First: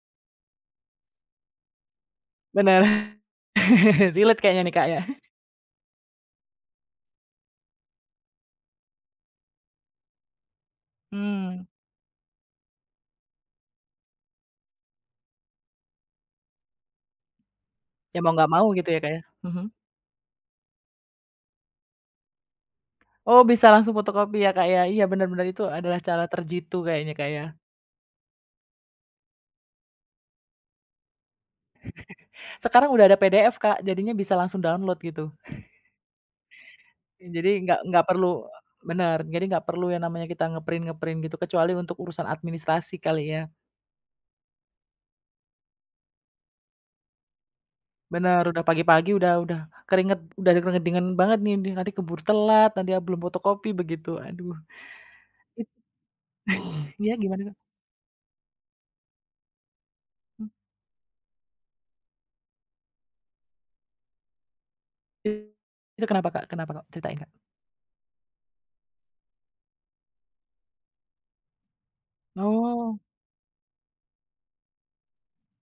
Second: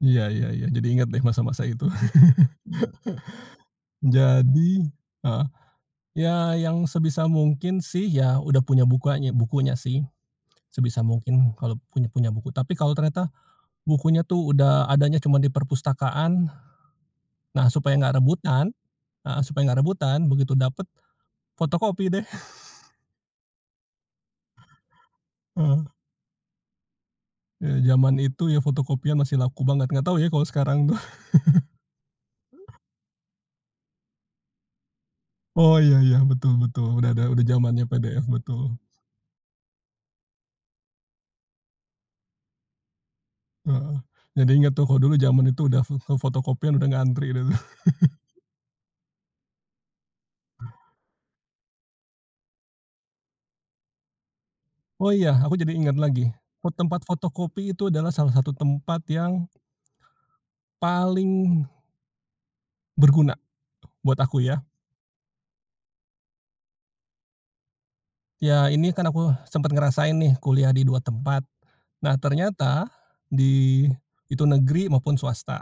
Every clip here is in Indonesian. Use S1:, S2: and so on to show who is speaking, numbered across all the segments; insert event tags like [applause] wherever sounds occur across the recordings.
S1: Iya iya iya. Jadi inget deh masa-masa itu.
S2: Benar.
S1: [laughs]
S2: [laughs] Relate kayaknya nih,
S1: Jadi
S2: Kak, ya. [laughs]
S1: heeh, ya yang sebisa mungkin sih ya udah punya bukanya bukunya sih. Sebisa mungkin
S2: Mmm.
S1: kalau punya punya buku, tapi kalau ternyata, bukunya tuh udah adanya cuma di perpustakaan. Nah, supaya
S2: Ya
S1: gak
S2: mau nggak mau
S1: rebutan
S2: gitu ya, Kak, ya?
S1: heeh, supaya
S2: Mhm.
S1: gak rebutan, begitu dapet, fotokopi deh. [laughs]
S2: Oh, bisa langsung fotokopi ya, Kak, ya? Iya bener bener. Itu
S1: Heeh.
S2: adalah cara terjitu kayaknya, Kak, ya?
S1: Ya zaman itu, ya fotokopian masih laku banget, gak tau ya kalo sekarang tuh. [laughs]
S2: [laughs] Sekarang udah ada PDF, Kak, jadinya bisa langsung download gitu.
S1: Oh, iya iya, betul betul. Udah ada
S2: Ya
S1: udah
S2: jadi, nggak
S1: zamannya
S2: nggak
S1: PDF,
S2: perlu
S1: betul.
S2: bener, jadi nggak perlu yang namanya kita nge-print-nge-print gitu, kecuali untuk urusan administrasi kali ya.
S1: Heeh, jadi inget tuh kalo dulu zaman itu udah fe ke fotokopian udah ngantri dulu. [laughs]
S2: Benar, udah pagi-pagi udah udah keringet udah di keringet dingin banget nih nih nanti keburu telat, nanti ya belum fotokopi begitu, aduh.
S1: Oh iya, aku jadi inget lagi, eee,
S2: [laughs]
S1: tempat
S2: Iya, gimana, Kak?
S1: fotokopi itu adalah salah satu tempat yang
S2: Hmm.
S1: paling berguna, buat aku ya.
S2: Itu kenapa, Kak? Kenapa, Kak? Ceritain, Kak.
S1: Ya ini kan aku, sempet ngerasain nih kuliah di 2 tempat. Nah ternyata,
S2: Oh.
S1: di itu negeri maupun swasta.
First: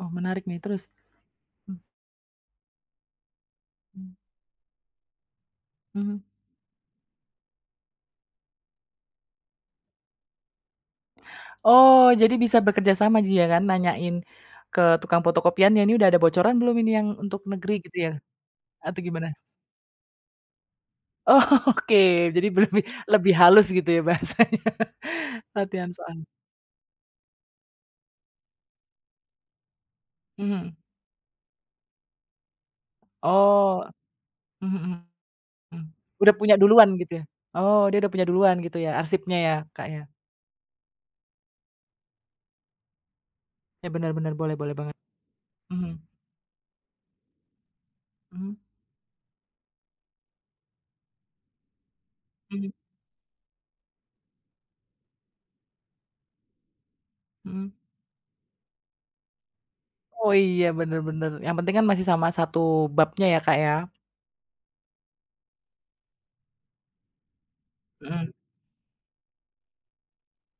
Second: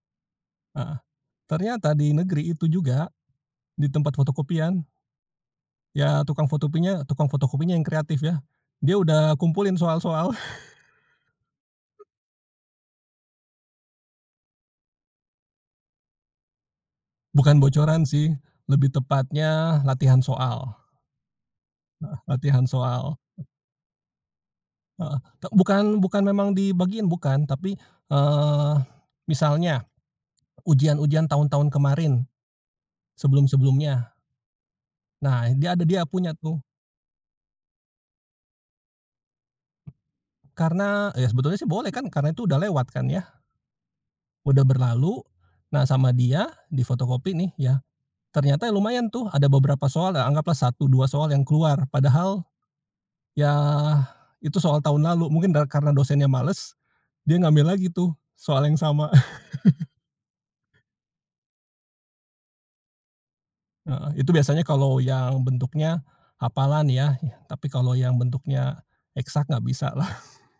S2: Oh, menarik nih, terus?
S1: Heeh,
S2: Mmm.
S1: ternyata di negeri itu juga, di
S2: Hmm.
S1: tempat fotokopian
S2: Hmm.
S1: Ya tukang fotopinya tukang fotokopinya yang kreatif ya. Dia udah kumpulin soal-soal. [laughs]
S2: Oh,
S1: E
S2: jadi bisa bekerja sama dia kan nanyain ke tukang fotokopian, yang ini udah ada bocoran belum ini yang untuk
S1: Bukan
S2: negeri gitu
S1: bocoran
S2: ya?
S1: sih, lebih
S2: Atau gimana?
S1: tepatnya latihan soal.
S2: Oke,
S1: Heeh,
S2: jadi be
S1: latihan
S2: lebih,
S1: soal.
S2: lebih halus gitu ya bahasanya.
S1: Heeh, te
S2: Latihan
S1: bukan bukan
S2: soal.
S1: memang dibagiin bukan, tapi, eee, misalnya,
S2: Mhm.
S1: ujian-ujian tahun-tahun kemarin,
S2: Oh,
S1: sebelum-sebelumnya.
S2: mhm mhm,
S1: Nah, dia
S2: hmm,
S1: ada, dia
S2: udah
S1: punya
S2: punya
S1: tuh.
S2: duluan gitu ya? Oh, dia udah punya duluan gitu ya arsipnya ya, Kak, ya?
S1: Karena ya sebetulnya sih boleh kan karena itu udah lewat kan ya.
S2: Ya benar benar, boleh
S1: Udah
S2: boleh banget,
S1: berlalu. Nah
S2: mhm.
S1: sama dia, di fotokopi nih ya.
S2: Mhm.
S1: Ternyata ya lumayan tuh ada beberapa soal ya anggaplah 1-2 soal yang keluar, padahal
S2: Mhm.
S1: ya itu soal tahun lalu, mungkin da karena dosennya males, dia
S2: Mhm.
S1: ngambil lagi tuh soal yang sama. [laughs]
S2: Oh, iya bener bener, yang penting kan masih sama 1 babnya ya, Kak, ya.
S1: Heeh, itu biasanya kalau yang bentuknya hafalan ya, tapi kalau yang
S2: Mhm.
S1: bentuknya eksak gak bisa lah. [laughs]